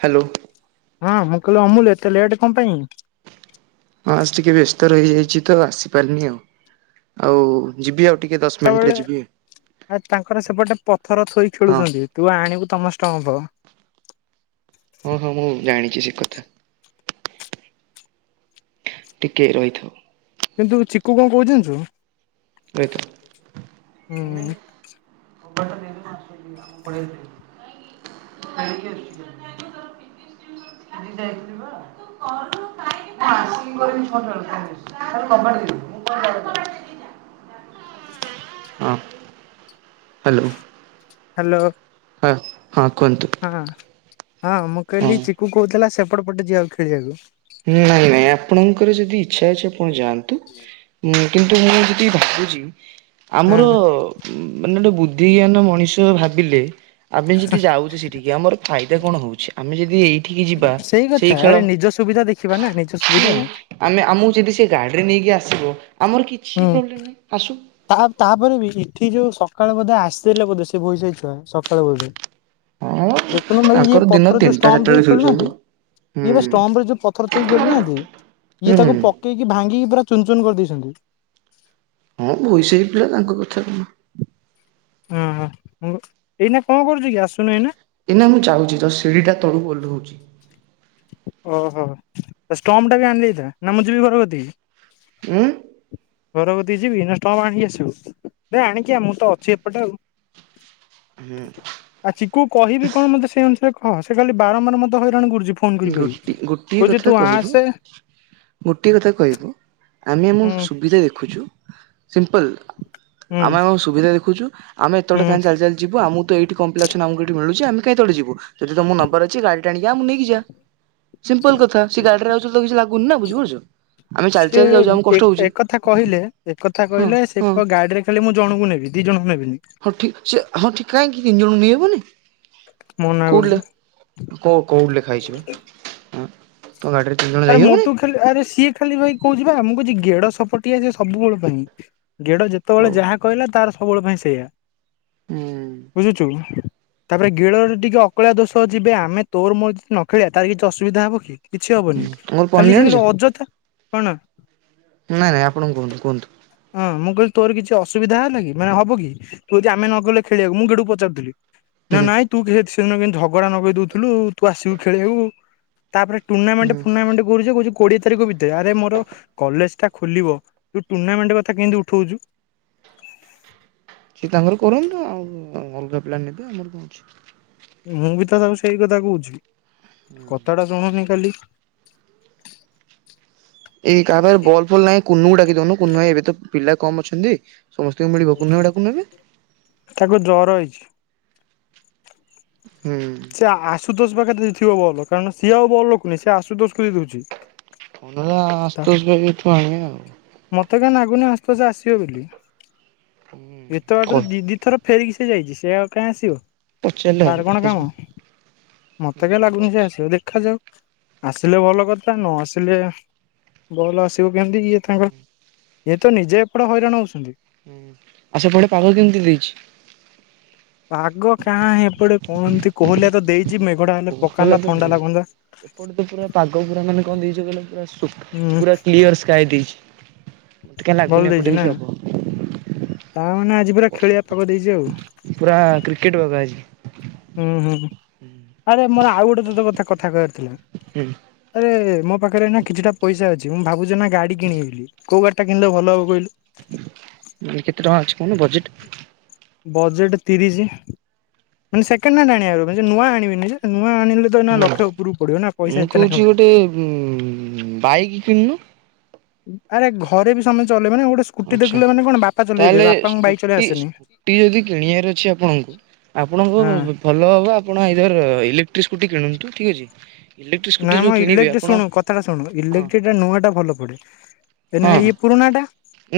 Hello. ହଁ ମୁଁ କହିଲି ଅମୁଲ ଏତେ ଲେଟ୍ କଣ ପାଇଁ? ଫାଷ୍ଟେ ଟିକେ ବ୍ୟସ୍ତ ରହିଯାଇଛି ତ ଆସିପାରିନି ଆଉ ଆଉ ଯିବି ଆଉ ଟିକେ ଦ ଶ୍ ସେତେବେଳେ ଆ ତାଙ୍କର ସେପଟେ ପଥର ଥୋଇ ହଁ ଖେଳୁଛନ୍ତି ତୁ ଆଣିବୁ ତମ ଷ୍ଟପ। ହଁ ହଁ ମୁଁ ଜାଣିଛି ସେ କଥା। ଟିକେ ରହିଥ କିନ୍ତୁ ଚିକୁ କଣ କହୁଛି ଜାଣିଛୁ? ଏଇଟା। ହୁଁ ମୁଟ [inaudible] [unintelligible] [inaudible] ଆ କବାଟ ଦେଇ ଦେଇକି ଯା। ହଁ। ହ୍ୟାଲୋ। ହ୍ୟାଲୋ। ହଁ ହଁ କୁହନ୍ତୁ। ହଁ ହଁ ମୁଁ ହଁ। କହିଲି ଚିକୁ କହୁଥିଲା ସେପଟ ପଟେ ଯିବାକୁ ଖେଳିବାକୁ? ନାଇଁ ନାଇଁ ଆପଣଙ୍କର ଯଦି ଇଚ୍ଛା ଅଛି ଆପଣ ଯାଆନ୍ତୁ। ହୁଁ। [unintelligible] କିନ୍ତୁ ମୁଁ ଯଦି ଭାବୁଛି ଆମର ହଁ ମାନେ ଗୋଟେ ବୁଦ୍ଧି ଜ୍ଞାନ ମଣିଷ ଭାବିଲେ। ଆମେ ଯଦି ଯାଉଛେ ସେଠିକି ଆମର ଫାଇଦା କଣ ହଉଛି ଆମେ ଯଦି ଏଇଠିକି ଯିବା ସେଇ କଥା ଆରେ ଖେଳ ନିଜ ସୁବିଧା ଦେଖିବା ନା ନିଜ ସୁ ଆମେ ଆମକୁ ଯଦି ସେ ଗାଡିରେ ନେଇକି ଆସିବ ଆମର କିଛି ହୁଁ ପ୍ରୋବ୍ଲେମ ନାହିଁ ଆସୁ। ତା ତା ତାପରେ ବି ଏଠି ଯୋଉ ସକାଳ ବୋଧେ ଆସିଥିଲେ ବୋଧେ ସେ ବହିସାଇଛୁଆ ସକାଳୁ ବୋଧେ। ହଁ ଦେଖୁନ ଭାଇ ତାଙ୍କର ଏ ଦିନ ପଥର ଯୋଉ ତିନିଟା ଚାରିଟା ଷ୍ଟମ୍ପ ବେଳେ ଦେଇ ଖେଳୁଛନ୍ତି। ଖେଳୁନାହାନ୍ତି। ଇଏ ହୁଁ ବା ଷ୍ଟମ୍ପ ରେ ଯୋଉ ପଥର ଥୋଇକି ଖେଳୁନାହାନ୍ତି ଇଏ ହୁଁ ହୁଁ ତାକୁ ପ ପକେଇକି ଭାଙ୍ଗିକି ପୁରା ଚୁନ ଚୁନ କରିଦେଉଛନ୍ତି। ହଁ ବୁଇସାହି ପିଲା ତାଙ୍କ କଥା କଣ? ହଁ ହଁ ଏଇନା କଣ କରୁଚୁ କି ଆସୁନୁ ଏଇନା। ଏଇନା ମୁଁ ଯାଉଚି ତ ସିଢିଟା ତଳୁକୁ ଓଲୋହୁଚି। ଓହୋ ଷ୍ଟମ୍ପ ଟା ବି ଆଣି ଏଇଟା ନା ମୁଁ ଯିବି ଘର କତିକି। ଉଁ। ଘର କତିକି ଯିବି ନା ଷ୍ଟମ୍ପ ଆଣିକି ଆସିବୁ ଦେ ଆଣିକି ମୁଁ ତ ଅଛି ଏପଟେ ଆଉ। ହୁଁ। ଆ ଚିକୁକୁ କହିବି କଣ ମତେ ସେଇ ଅନୁସାରେ କହ ସେ ବାରମ୍ଵାର ମୋତ ହଇରାଣ କରୁଚି। ଗୋଟି ଗୋଟିଏ କଥା କହିବୁ। ଗୋଟିଏ କଥା କହିବୁ ଆମେ ଆମ ଆମ ହୁଁ ସୁବିଧା ଦେଖୁଛୁ ସିମ୍ପଲ୍। ହୁଁ ଆମେ ଆମ ସୁବିଧା ଦେଖୁଚୁ ଆମେ ଏତେବାଟ ହୁଁ କାହିଁ ଚାଲି ଚାଲି ଯିବୁ ଆମକୁ ତ ଏଇଠି କମ୍ପ୍ଲେସନ୍ ମିଳୁଛି ଆମେ କାଇଁ ଏତେ ବାଟ ଯଦି ତମର ନବାର ଅଛି ଗାଡି ଟା ଆଣି ଆମକୁ ନେଇକି ଯାଆ। ସିମ୍ପଲ କଥା ସେ ଗାଡିରେ ଆଉଚି ବୋଲି ତାକୁ କିଛି ଲାଗୁନି ନା ବୁଝିପାରୁଛୁ। ସେ ଏକଥା କହିଲେ ଏକଥା ହଁ କହିଲେ ସେ ହଁ। କୁ ଗାଡିରେ ଖାଲି ମୁଁ ଜଣକୁ ନେବି ଦିଇ ଜଣ କୁ ନେବିନି। ହଁ ଠିକ୍ ଅଛି ହଁ ଠିକ କାହିଁକି ତିନି ଜଣ ନେଇହବନି ମନା କରୁଛି। କୋଉଠିଲ। କୋଉ କୋଉଠି ଲେଖା ହେଇଯିବେ ଆଁ। ତୋ ଗାଡ଼ିରେ ତେଲ ଆରେ ମୋଟୁ ଖାଲି ଆରେ ସିଏ ଖାଲି ବଇକି କହୁଚି ପରା ମୁଁ କହୁଛି ଗେଡ ସପଟିଆ ସବୁବେଳ ପାଇଁ। ଗେଡ ହଉ ଯେତେବେଳେ ଯାହା ହୁଁ। କହିଲା ତାର ସବୁବେଳେ ପାଇଁ ସେଇଆ ବୁଝୁଚୁ କି। ତାପରେ ଗିଳ ରେ ଟିକେ ଅକଳିଆ ଦୋଷ ଯିବେ ଆମେ ତୋରମୋର ଯଦି ନ ଖେଳିବା ତାର କିଛି ଅସୁବିଧା ହବ କି। କିଛି ହବନି ମୋର ଖାଲି ପନିର ସେ ଜାଣିଛ ଖାଲି ଅଯଥା କଣ? ନାଇଁ ଆପଣ କୁହନ୍ତୁ କୁହନ୍ତୁ। ହଁ ମୁଁ କହିଲି ତୋର କିଛି ଅସୁବିଧା ହେଲା କି ମାନେ ହବ କି? ତୁ ଯଦି ଆମେ ନଗଲେ ଖେଳିବାକୁ ମୁଁ ଗେଡ଼ୁ କୁ ପଚାରୁଥିଲି। ନା ହୁଁ ନାଇଁ ତୁ ଘେ ସେଦିନ କେମିତି ଝଗଡା ନଗେଇ ଦଉଥିଲୁ ତୁ ଆସିବୁ ଖେଳିବାକୁ ତାପରେ ଟୁର୍ଣ୍ଣାମେଣ୍ଟ ହୁଁ। ଟୁର୍ଣାମେଣ୍ଟ କରୁଚି କହୁଛି କୋଡିଏ ତାରିଖ ଭିତରେ ଆରେ ମୋର କଲେଜ ଟା ଖୋଲିବ [unintelligible] ତୁ ଟୁଣ୍ଣାମେଣ୍ଟ କଥା କେମିତି ଉଠଉଛୁ। ସେ ତାଙ୍କର କରନ୍ତୁ ଆଉ ଅଲଗା ପ୍ଲାନ୍ ନେବେ ଆମର କଣ ଅଛି। ମୁଁ ବି ତ ତାକୁ ସେଇ କଥା କହୁଚି କଥା ଟା ଶୁଣୁନି ଖାଲି। ଏଇ କାହା ପାଖରେ ବଲ୍ ଫଲ୍ ନାହିଁ କୁନୁକୁ ଡାକି ଦଉନୁ କୁନୁଭାଇ ଏବେ ତ ପିଲା କମ୍ ଅଛନ୍ତି। ସମସ୍ତଙ୍କୁ ମିଳିବ କୁନା କୁ ଡାକୁ ନାହାନ୍ତି। ତାକୁ ଜର ହେଇଛି। ହୁଁ। ସେ ଆଶୁତୋଷ ପାଖରେ ଦେଇଥିବ ବଲ୍ କାରଣ ସିଏ ଆଉ ବଲ୍ ରଖୁନି ସେ ଆଶୁତୋଷ କୁ ଦେଇଦଉଚି। ପଣ୍ଡୁଲା ଆଶୁତୋଷ ପାଖରେ ଥୁଆ ହେଇ ନାହାନ୍ତି [unintelligible] ମତେ କାଇଁ ନାଗୁନି ଆଶୁତୋଷ ଆସିବ ବୋଲି ଏତେ କହ ବାଟରୁ ଦି ଦି ଥର ଫେରିକି ସେ ଯାଇଛି ସେ ଆଉ କାଇଁ ଆସିବ। ପଚାରିଲେ ହବ ତାର କଣ ଦେଖାଯିବ କାମ ହୁଁ ମତେ କାଇଁ ଲାଗୁନି ସେ ପଚା ଆସିବ ଦେଖାଯାଉ। ଆସିଲେ ଭଲକଥା ନଆସିଲେ ବଲ୍ ଆସିବ କେମିତି ଇଏ ତାଙ୍କ ଇଏତ ନିଜେ ଏପଟେ ହଇରାଣ ହଉଛନ୍ତି। ହୁଁ, ଆଉ ସେପଟେ ପାଗ କେମିତି ହୋଇଛି? ପାଗ କାଁ ଏପଟେ କଣ ଏମତି କୋହିଲଆ ତ ଦେଇଛି ମେଘଟା ହେଲେ ଭଲ ପକନ୍ତା ତ ଥଣ୍ଡା ନୁହେଁ ଲାଗନ୍ତା ଏପଟେ ତ ପୁରା ପାଗ ପୁରା ମାନେ କଣ ଦେଇଚି କହିଲ ପୁରା ସୁ ହୁଁ ପୁରା କ୍ଲିୟର ସ୍କାଏ ଦେଇଛି। ମତେ କାଇଁ ଭଲ ଲାଗୁନି ଦେଇଛି ଏପଟେ ନା କିଛି ହବ। ତା ମାନେ ଆଜି ପୁରା ଖେଳିଆ ପାଗ ଦେଇଚି ଆଉ। ପୁରା କ୍ରିକେଟ ବଗା ଆଜି। ଉଁ ହୁଁଁ ଆରେ ମୋର ଆଉ ଗୋଟେ ତତେ କଥା କଥା କହିଆର ଥିଲା। ହୁଁ। ଆରେ ମୋ ପାଖେରେ ଏନା କିଛିଟା ପଇସା ଅଛି ମୁଁ ଭାବୁଚି ଏନା ଗାଡ଼ି କିଣିବି ବେଲି। କୋଉ ଗାଡ଼ିଟା କିଣିଲେ ଭଲ ହବ କହିଲୁ? ମାନେ କେତେ ଟଙ୍କା ଅଛି କୋହୁନୁ ବଜେଟ? ବଜେଟେ ତିରିଶି ମାନେ ସେକେଣ୍ଡ ହ୍ୟାଣ୍ଡ ଆଣିଆର ଆଜି ନୂଆ ଆଣିବିନି ଯେ ନୂଆ ଆଣିଲେ ତ ଏନା ହୁଁ ଲକ୍ଷେ ଓପୁରୁ ପଡ଼ିବ ନା ମୁଁ ପଇସା ଏତେ ନାହିଁ କହୁଛି ମୋ ଗୋଟେ ପାଖେ। ଉଁ ବାଇକି କିଣୁନୁ। ଆରେ ଘରେ ବି ସମେ ଚଲେଇବେ ନା ଗୋଟେ ସ୍କୁଟି ଆଚ୍ଛା ଦେଖିଲେ ମାନେ କଣ ବାପା ଚଲେଇବେ ତାହେଲେ ବାପାଙ୍କୁ ବାଇକ୍ ଚଲେଇ ସ୍କୁଟି ଆସେନି। ସ୍କୁଟି ଯଦି କିଣିବାର ଅଛି ଆପଣଙ୍କୁ ହଁ ଆପଣଙ୍କୁ ଭଲ ହବ ଆପଣ ଆଇଦର ଇଲେକ୍ଟ୍ରି ସ୍କୁଟି କିଣନ୍ତୁ, ଠିକ୍ ଅଛି? ଇଲେକ୍ଟ୍ରିକ ସ୍କୁଟି ନାଁ ଯୋଉ ମ କିଣିବେ ଇଲେକ୍ଟ୍ରି ଆପଣ ଶୁଣୁ କଥାଟା ଶୁଣୁ ହଁ ଇଲେଟ୍ରିଟା ନୂଆଟା ଭଲ ପଡ଼େ। ଏନା ଇଏ ପୁରୁଣାଟା।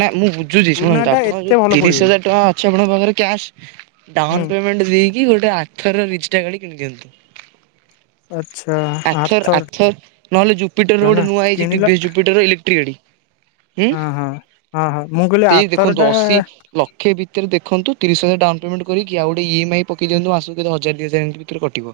ନାଁ ମୁଁ ବୁଝୁଚି ଶୁଣନ୍ତୁ ଆପଣଙ୍କ ଯୋଉ ଭଲ ତିରିଶ ପଡିବନି ହଜାର ଟଙ୍କା ଅଛି ଆପଣଙ୍କ ପାଖରେ କ୍ୟାସ ହୁଁ ଡାଉନ ପେ ମେଣ୍ଟ ଦେଇକି ଗୋଟେ ଆଥରର ରିଜଟା ଗାଦି କିଣି ଦିଅନ୍ତୁ। ଆଚ୍ଛା ଆଥର ଆର୍ଥର ଆଥର ନହେଲେ ଜୁପିଟର ର ଟା ଗୋଟେ ନାଁ ନୂଆ ହେଇଛି କିଣିିଲା ଟିଭିଏସ ଜୁପିଟର ଇଲେକ୍ଟ୍ରିକ ଗାଡି ହୁଁ ଅଁ ହଁ ହଁ ହଁ ମୁଁ କହିଲି ସେଇ ଦେଖନ୍ତୁ ଆର୍ଥରଟା ଅଶୀ ଲକ୍ଷେ ଭିତରେ ଦେଖନ୍ତୁ ତିରିଶ ହଜାର ଡାଉନ ପେମେଣ୍ଟ କରିକି ଆଉ ଗୋଟ ଇ ଏମ୍ ଆଇ ପକେଇ ଦିଅନ୍ତୁ ମାସୁକୁ କେତେ ହଜାରେ ଦିହଜା ଏମତି ବି ତୋର କଟିବ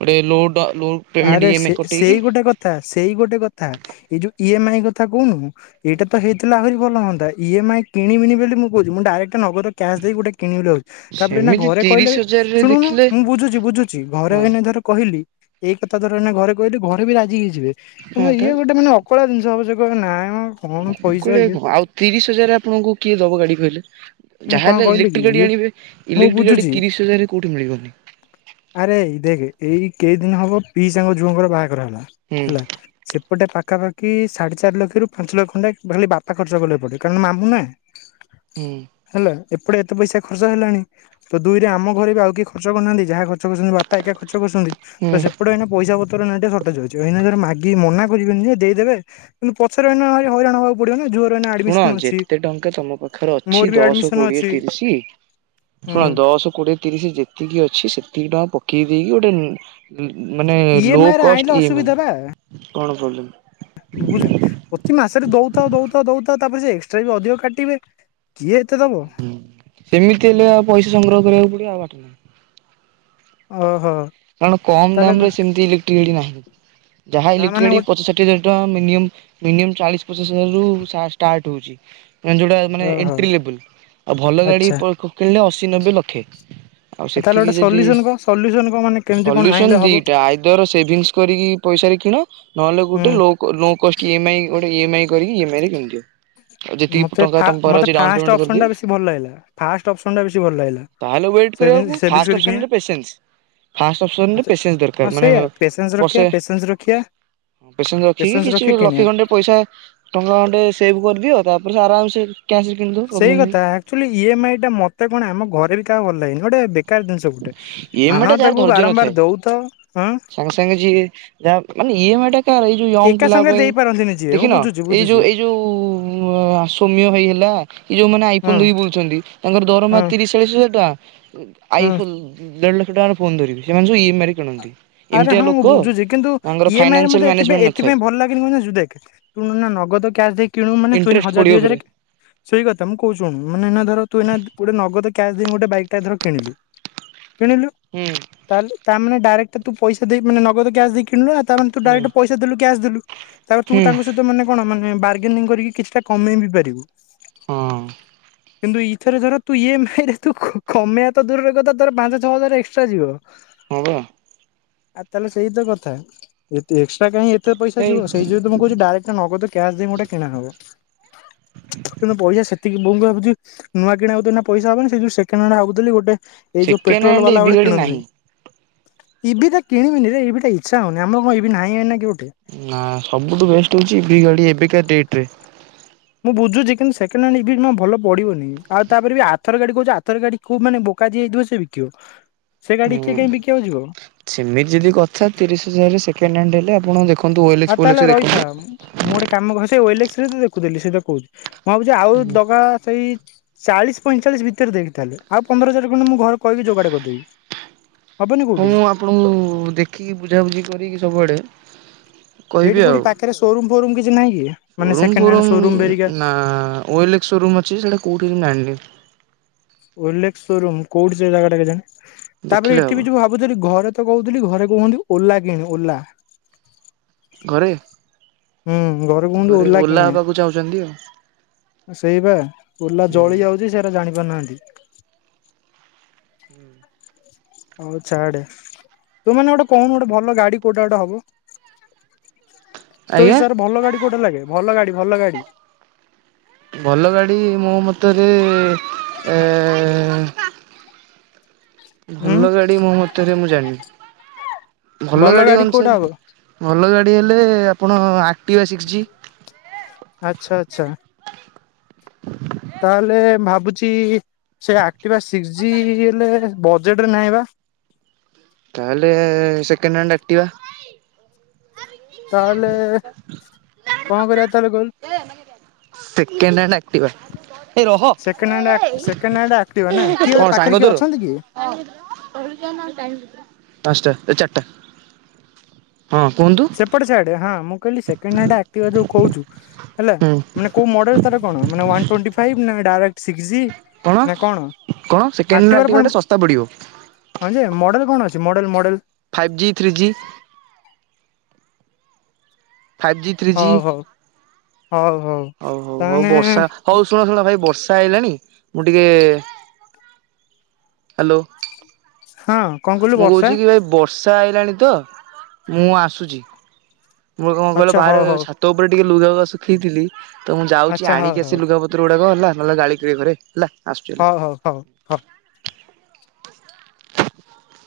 ଗୋଟେ ଲୋଡ଼ ଲୋ ପେମେଣ୍ଟ ଆରେ ଇଏମ୍ ଆଇ ସେ କଟେଇକି ସେଇ ଗୋଟାକ ତା ସେଇ ଗୋଟେ କଥା ଏଇ ଯୋଉ ଇ ଏମ ଆଇ କଥା କୋହୁନୁ ଏଇଟା ତ ହେ ଥିଲା ଆହୁରି ଭଲ ହୁଅନ୍ତା ଇ ଏମ୍ ଆଇ କିଣିବିନି ବେଲି ମୁଁ କୋଉଚି ମୁଁ ଡାଇରେକ୍ଟ ନଗଦ କ୍ୟାସ ଦେଇ ଗୋଟେ କିଣିବି ବୋଲି ଭାଉ ତାପରେ ଏନା ସେମିତି ଘରେ ତିରିଶ କହିଲେ ହଜାରରେ ଶୁଣୁନୁ ଦେଖିଲେ ମୁଁ ବୁଝୁଚି ବୁଝୁଚି ଘରେ ହଁ ଏଇନେ ଧର କହିଲି ଏଇ କଥା ଧର ଏନା ଘରେ କହିଲି ଘରେ ବି ରାଜି ହେଇଯିବେ ହଁ କିନ୍ତୁ ଇଏ ତାହେଲେ ଗୋଟେ ମାନେ ଅ କଳା ଜିନିଷ ହବ ସେ କହିବେ ନାଇଁ ମ କଣ ପଇସା କୋଡିଏ ଇଏ ଆଉ ତିରିଶ ହଜାରରେ ଆପଣଙ୍କୁ କିଏ ଦବ ଗାଡ଼ି କହିଲେ? ନାଇଁ ଯାହା କଣ ହେଲେ କହିଲେ କି ଇଲେକ୍ଟ୍ରି ଗାଡ଼ି ଇଏ ଆଣିବେ ମୁଁ ଇଲେକ୍ଟ୍ରି ଗାଡ଼ି ବୁଝୁଛି ତିରିଶ ହଜାରରେ କୋଉଠି ମିଳିବନି। ଆରେ ଦେଖେ ଏଇ କେଇ ଦିନି ହବ ପିଇଶାଙ୍କ ଝୁଅଙ୍କର ବାହାଘର ହେଲା ହୁଁ ହେଲା। ସେପଟେ ପାଖାପାଖି ସାଢ଼େ ଚାରିଲକ୍ଷରୁ ପାଞ୍ଚଲ ଖଣ୍ଡେ ଖାଲି ବାପା ଖର୍ଚ୍ଚ କଲେ ଏପଟେ କାରଣ ମାମୁଁ ନାଁ। ଉଁ। ହେଲା ଏପଟେ ଏତେ ପଇସା ଖର୍ଚ୍ଚ ହେଲାଣି। ତ ଦୁଇରେ ଆମ ଘରେ ବି ଆଉ କିଏ ଖର୍ଚ୍ଚ କରନାହାନ୍ତି ଯାହା ଖର୍ଚ୍ଚ କରିଛନ୍ତି ବାପା ଏକା ଖର୍ଚ୍ଚ କରିଛନ୍ତି ତ ହୁଁ ସେପଟେ ଏଇନା ପଇସା ପ ତର ନାହିଁ ଦେ ହଟା ଯାଉଚୁ ଏଇନା ଧର ମାଗି ମନା କରିବେନି ଯେ ଦେଇଦେବେ କିନ୍ତୁ ପଛରେ ଏନା ଭାଇ ହଇରାଣ ହବାଉ ପଡ଼ିବ ନା ଜୋରେନା ଶୁଣ ଯେତେ ଟଙ୍କା ତମ ପାଖରେ ମୋର ଅଛି ବି ଦଶ ଆଡମିସନ କୋଡ଼ିଏ ଅଛି ତିରିଶି ଶୁଣ ଦ ହୁଁ ଦଶ କୋଡ଼ିଏ ତିରିଶ ଯେତିକି ଅଛି ସେତିକି ଟଙ୍କା ପକେଇ ଦେଇକି ଗୋଟେ ଉଁ ଉଁ ମାନେ ଲୋ ଇଏମଆଇ ରେ ଆଣିଲେ କଷ୍ଟ ଇ ଏମ୍ ଅସୁବିଧା ଆଇ କଣ ପ୍ରୋବଲେମ୍? ବୁ ବୁଝା ପ୍ରତି ମାସରେ ଦଉଥାଅ ଦଉଥାଅ ଦଉଥାଅ ତାପରେ ସେ ଏକ୍ସଟ୍ରା ବି ଅଧିକ କାଟିବେ। କିଏ ଏତେ ଦବ? ସେମିତି ହେଲେ ଆଉ ପଇସା ସଂଗ୍ରହ କରିବାକୁ ପଡ଼ିବ ଆଉ ବାଟ ନାହିଁ। ଅହ। କାରଣ କମ୍ ଦାମ୍ ରେ ସେମତି ଇଲେକ୍ଟ୍ରା ନାହିଁ ଯାହା ତା ଇଲେକ୍ଟ୍ରି ମାନେ ଗାଡ଼ି ଗୋଟେ ପଚା ଷା ଠିଏ ହଜାର ଟଆଁ ମିନିଅମ୍ ମିନିଅମ୍ ଚାଳିଶ ପଚାଶ ହଜାରରୁ ସା ଷ୍ଟାଟ୍ ହଉଚି। [unintelligible] ଯୋଉଟା ମାନେ ଓହୋ ଏଣ୍ଟ୍ରି ଲେବୁଲ୍ ଅ ଭଲ ଗାଡି ଆଚ୍ଛା ପ କିଣିଲେ ଅଶି ନବେ ଲକ୍ଷେ। ଆଉ ସେଥିକି ଯଦି କଁ ସଲୁସନ୍ କଁ ମାନେ କେମିତି କଣ ସଲ୍ୟୁସନ୍ ଆଣିଲେ ହବ ଦିଟା ଆଇଦର ସେଭିଙ୍ଗସ୍ କରିକି ପଇସାରେ କିଣ ନହେଲେ ହୁଁ ଗୋଟେ ଲୋ କ ଲୋ କଷ୍ଟ ଇଏମ୍ଆଇ ଗୋଟେ ଇଏମ୍ଆଇ କରିକି ଏମ୍ଆଇରେ କିଣିଦିଅ। ଆଉ ଯେତିକି ମତେ ଟଙ୍କା ଫା ତମ ପାଖରେ ମତେ ଅଛି ଡାଉନ ଫାଷ୍ଟ ପେମେଣ୍ଟ ଅପ୍ସନ୍ କରିଦିଅ ଟା ବେଶୀ ଭଲ ଲାଗିଲା ଫାଷ୍ଟ ଅପ୍ସନ୍ ଟା ବେଶୀ ଭଲ ଲାଗିଲା। ତାହେଲେ ୱେଟ୍ ସେଭିଙ୍ଗ କରିଆକୁ ସେଭିଙ୍ଗସ ଫାଷ୍ଟ କରି ଅପ୍ସନ୍ କିଣିବା ଯେ ପେସେନ୍ସ୍। ଫାଷ୍ଟେ ଅପ୍ସନ୍ ରେ ଆଚ୍ଛା ପେସେନ୍ସ ହଁ ଦରକାର୍ ମାନେ ସେଇଆ ପେସେନ୍ସ ରଖିବା ବର୍ଷେ। ପେସେନ୍ସ ରଖିବା ପୋସେନ୍ସ ରଖିକି ପେସେନ୍ସ କିଛି ରଖି କିଣିବା ଲକ୍ଷେ ଖଣ୍ଡେ ପଇସା ଟଙ୍କା [unintelligible] ସେଭ୍ କରିଦିଅ ତାପରେ ସେ ଆରାମ୍ ସେ କ୍ୟାସ୍ ରେ କିଣିଦ। ସେଇ କଥା ଆକ୍ଚୁଆଲି ଇଏମ୍ଆଇ ଟା ମତେ କଣ ଆମ ଘରେ ବି କାହା ଭଲ ଲାଗନି ଗୋଟେ ବେକାର୍ [unintelligible] ତ ଗୋଟେ ଇଏମଆଇ ଆଣ ତାକୁ ବାରମ୍ବାର ଦଉଥ। ସଙ୍ଗେ ସଙ୍ଗେ ଯିଏ ଯା ମାନେ ଇଏମ୍ଆଇ ଟା କାର ଇଏ ଯୋ ୟଅଙ୍ଗ୍ ଏକା ପିଲାଙ୍କ ସାଙ୍ଗରେ ପାଇଁ। ଦେଇପାରନ୍ତିନି ଯିଏ ମୁଁ ଦେଖିନ ବୁଝୁଛି ଏଇ ବୁଝୁଛି ଯୋଉ ଏଇ ଯୋଉ ଉଁ ଅ ସୋମ୍ୟ ଭାଇ ହେଲା କି ଯୋଉମାନେ ହଁ ଆଇଫୋନ୍ ଧରିକି ବୁଲୁଛନ୍ତି ତାଙ୍କର ଦରମା ହଁ ତିରିଶ୍ ଚାଳିଶ୍ [unintelligible] ହଁ ଆଇଫୋଲ୍ ଦେଢ ଲକ୍ଷ ଟଙ୍କାର ଫୋନ୍ ଧରିବି ସେମାନେ ସବୁ ଇଏମ୍ଆଇରେ କିଣନ୍ତି। ଆରେ ଏମିତିଆ ହଁ ମୁଁ ଲୋକ ବୁଝୁଚି କିନ୍ତୁ ତାଙ୍କର ଇଏମ୍ଆଇରେ ଫାଇନାନ୍ସିଆଲ ମତେ ମ୍ୟାନେଜମେଣ୍ଟ ଏଥିପାଇଁ ନଥାଏ ଏଥିପାଇଁ ଭଲ୍ ଲାଗେନି କଁ [unintelligible] ଦେଖ୍ ଶୁଣୁ ଏନା ନଗଦ କ୍ୟାସ୍ ଦେଇ କିଣୁ ମାନେ ତୁ ଏନା ଇଣ୍ଟରେଷ୍ଟ ହଜାରେ ପଡିବ ଦି ଫେରେ। ହଜାରେ [unintelligible] ସେଇ କଥା ମୁଁ କହୁଚି ଶୁଣୁ ମାନେ ଏଇନା ଧର ତୁ ଏଇନା ଗୋଟେ ନଗଦ କ୍ୟାସ୍ ଦେଇ ଗୋଟେ ବାଇକ୍ ଟା ଧର କିଣିଲୁ କିଣିଲୁ ହୁଁ। ତାଏଲେ ତା ମାନେ ଡାଇରେକ୍ଟ୍ ତୁ ପଇସା ଦେଇ ମାନେ ନଗଦ କ୍ୟାସ୍ ଦେଇ କିଣିଲୁ ନା ତା ମାନେ ତୁ ହୁଁ ଡାଇରେକ୍ଟ୍ ପଇସା ଦେଲୁ କ୍ୟାସ୍ ଦେଲୁ ତାପରେ ତୁ ହୁଁ ତାଙ୍କ ସହି ତ ମାନେ କଣ ମାନେ ବାର୍ଗେନିଂ କରିକି କିଛିଟା କମେଇ ବି ପାରିବୁ। ହଁ କିନ୍ତୁ ଇଥରେ ଧର ତୁ ଇଏମ୍ଆଇ ରେ ତୁ ଖ-ଖ କମେଇ ତ ଦୂରର କଥା ତୋର ପାଞ୍ଚ ଛଅ ହଜାର ଏକ୍ସଟ୍ରା ଯିବ। ହଁ ବା। ଆଉ ତାଏଲେ ସେଇ ତ କଥା ଏତେ ଏକ୍ସଟ୍ରା କାଇଁ ଏତେ ପଇସା ହେଇ ଯିବ ସେଇ ଯୋଉ ତ ମୁଁ କହୁଚି ଡାଇରେକ୍ଟା ନଗଦ କ୍ୟାଶ୍ ଦେଇ ଗୋଟେ କିଣା ହବ। କିନ୍ତୁ ପଇସା ସେତିକି [unintelligible] ପଇସା ହବନି ସେ ଯୋଉ ସେକେଣ୍ଡ୍ ହ୍ୟାଣ୍ଡ୍ ଭାବୁଥିଲି ଗୋଟେ ଏଇ ଯୋଉ ସେକେଣ୍ଡ ପେଟ୍ରୋଲ ହ୍ୟାଣ୍ଡ ବାଲା ଇଭି ଗୋଟେ ଗାଡି କିଣନ୍ତି। ନାହିଁ। ଇଭି ଟା କିଣିବିନିରେ ଇଭି ଟା ଇଚ୍ଛା ହଉନି ଆମର କଁ ଇଭି ନାହିଁ ଏନା କି ଗୋଟେ। ଉଁ ନା ସବୁଠୁ ବେଷ୍ଟ ହଉଚି ଇଭି ଗାଡି ଏବେକା ଡେଟ୍ ରେ। ମୁଁ ବୁଝୁଚି କିନ୍ତୁ ସେକେଣ୍ଡ୍ ହ୍ୟାଣ୍ଡ୍ ଇଭି [unintelligible] ଭଲ ପଡିବନି ଆଉ ତାପରେ ବି ଆଥର୍ ଗାଡି କହୁଚି ଆଥର୍ ଗାଡି କୁ ମାନେ ବୋକା ଯିଏ ହେଇଥିବ ସିଏ ବିକିବ। ସେ ଗାଡି ହୁଁ କିଏ କାଇଁ ବିକିବାକୁ ଯିବ ସେମିତି ଯଦି କଥା ତିରିଶ୍ ହଜାର୍ ରେ ସେକେଣ୍ଡ୍ ହ୍ୟାଣ୍ଡ୍ ହେଲେ ଆପଣ ଦେଖ୍ ଖନ୍ତୁ ଆଉ ୱଏଲେକ୍ସ ତାହେଲେ ଫୋଏଲେକ୍ସ ରେ ରହିଥା ଦେଖନ୍ତୁ। ମୁଁ ଗୋଟେ କାମ [unintelligible] ସେ ଓଏଲେକ୍ସରେ ତ ଦେଖୁଥିଲି ସେ ଟା କହୁଚି ମୁଁ ଭାବୁଚି ଆଉ ଦଗା ସେଇ ଚାଳିଶ୍ ପଇଁଚାଳିଶ୍ ଭିତରେ ଦେଖେ ତାହେଲେ ଆଉ ପନ୍ଦର ହଜାର୍ ଖଣ୍ଡେ ମୁଁ ଘରେ କହିବି ଯୋଗାଡ଼ କରିଦେବି। ହବନି କୋଉଠି? [unintelligible] ଦେଖିକି ବୁଝାବୁଝି କରିକି ସବୁଆଡେ ଏଇଠି କହିବି କୋଉଠି ଆଉ ପାଖରେ ସୋରୁମ ଫୋରୁମ କିଛି ନାହିଁ କି ମାନେ ମୋ ରୁମ୍ ସେକେଣ୍ଡ ଫୋ ହ୍ୟାଣ୍ଡ ରୁମ୍ ସୋରୁମ ହେରିକା? ନା ଓଏଲେକ୍ସ ଶୋ ରୁମ୍ ଅଛି ସେଇଟା କୋଉଠି [unintelligible] ଓଏଲେକ୍ସ ସୋରୁମ୍ କୋଉଠି ସେ ଜାଗା ଟା କେଜାଣି ତାପରେ ଦେଖିଲେ ଏଇଠି ହବ ବି ଯୋଉ ଭା [unintelligible] ଘରେ ତ କହୁଥିଲି ଘରେ କହୁଅନ୍ତି ଓଲା କିଣି ଓଲା। ଘରେ ହୁଁ କୁହନ୍ତି ଘରେ ଓଲା କିଣିବା ହବାକୁ ଯାଉଛନ୍ତି ଆଉ ସେଇ ବା ଓଲା ଜଳି ହୁଁ। ଯାଉଛି ସେଇଟା ଜାଣିପାରୁନାହାନ୍ତି। ହୁଁ ହଉ ଛଆଡେ ତୁ ମାନେ ଗୋଟେ କହୁନୁ ଗୋଟେ ଭଲ ଗାଡି କୋଉଟା ଗୋଟେ ହବ। ତୋ ଆଜ୍ଞା ହିସାବ ରେ ଭଲ ଗାଡି କୋଉଟା ଲାଗେ ଭଲ ଗାଡି ଭଲ ଗାଡି। ଭଲ ଗାଡ଼ି ମୋ ମତରେ ଏ ଉଁ ଭଲ ଗାଡି ମୋ ମତରେ ମୁଁ ଜାଣିନି ଭଲ ଗାଡ଼ି ଗାଡି କୋଉଟା ହବ ଅନୁସାରେ ଭଲ ଗାଡ଼ି ହେଲେ ଆପଣ ଆକ୍ଟିିବା ସିକ୍ସଜି ଆଛା ଆଚ୍ଛା ତାହେଲେ ଭାବୁଛି ସେ ଆକ୍ଟିିବା ସିକ୍ସଜି ହେଲେ ବଜେଟରେ ନାହିଁ ବା। ତାହେଲେ ସେକେଣ୍ଡ ହାଣ୍ଡ ଆକ୍ଟୀବା ତାହେଲେ କଣ କରିବା ତାହେଲେ କହିଲୁ। ସେକେଣ୍ଡ ହ୍ୟାଣ୍ଡ ଆକ୍ଟିଭା ଏ ରହ ସେକେଣ୍ଡ ହାଣ୍ଡ ଆ ସେକେଣ୍ଡ ହାଣ୍ଡ ଆକ୍ତିବା କିଏ ଗୋଟେ କଣ ସାଙ୍ଗ ପାଖରେ କିଏ ତୋର? ଅଛନ୍ତି କି। ପାଞ୍ଚଟା ଏ ଚାରଟା ହଁ କୁହନ୍ତୁ ଏପଟେ ଛାଡେ ହଁ ମୁଁ କହିଲି ସେକେଣ୍ଡ ହାଣ୍ଡ ଆକ୍କ୍ତିବା ଯୋଉ କୋଉଛୁ ହେଲା ହୁଁ ମାନେ କୋଉ ମଡ଼େଲ ତାର କଣ ୱନ୍ ଟେଣ୍ଟି ଫାଇଭ୍ ନା ଡାଇରେକ୍ଟ ସିକ୍ସିଜି। କଣ କଣ ସେକେଣ୍ଡ ନାଟିବା ପୁଣି ଟା ଶସ୍ତା ପଡ଼ିବ। ହଁ ଯେ ମଡ଼େଲ କଣଛି model model five G three G five G three G ହଉ ହଉ ହଉ ହଉ ହଉ ହଉ ହଉ ତାମାନେ ବର୍ଷା ହଉ ଶୁଣ ଶୁଣ ଭାଇ ବର୍ଷା ହେଇଲାଣି ମୁଁ ଟିକେ ହାଲୋ ହଁ କଣ କହିଲୁ ମୁଁ ବର୍ଷା କହୁଛି କି ଭାଇ ବର୍ଷା ଆଇଲାଣି ତ ମୁଁ ଆସୁଛି। ମୁଁ କଣ କହିଲ ଆଚ୍ଛା ବାହାରେ ହଉ ହଉ ଛାତ ଉପରେ ଟିକେ ଲୁଗା କ ଶୁଖେଇଥିଲି ତ ମୁଁ ଯାଉଛି ଆଚ୍ଛା ହଉ ଆଣିକି ଆସି ହଉ ଲୁଗା ପତ ତର ଗୁଡାକ ହେଲା ନହଲେ ଗାଳି ଖାଇବି ଘରେ ହେଲା। ଆସୁଛି ହେଲା। ହଁ ହଁ ହଉ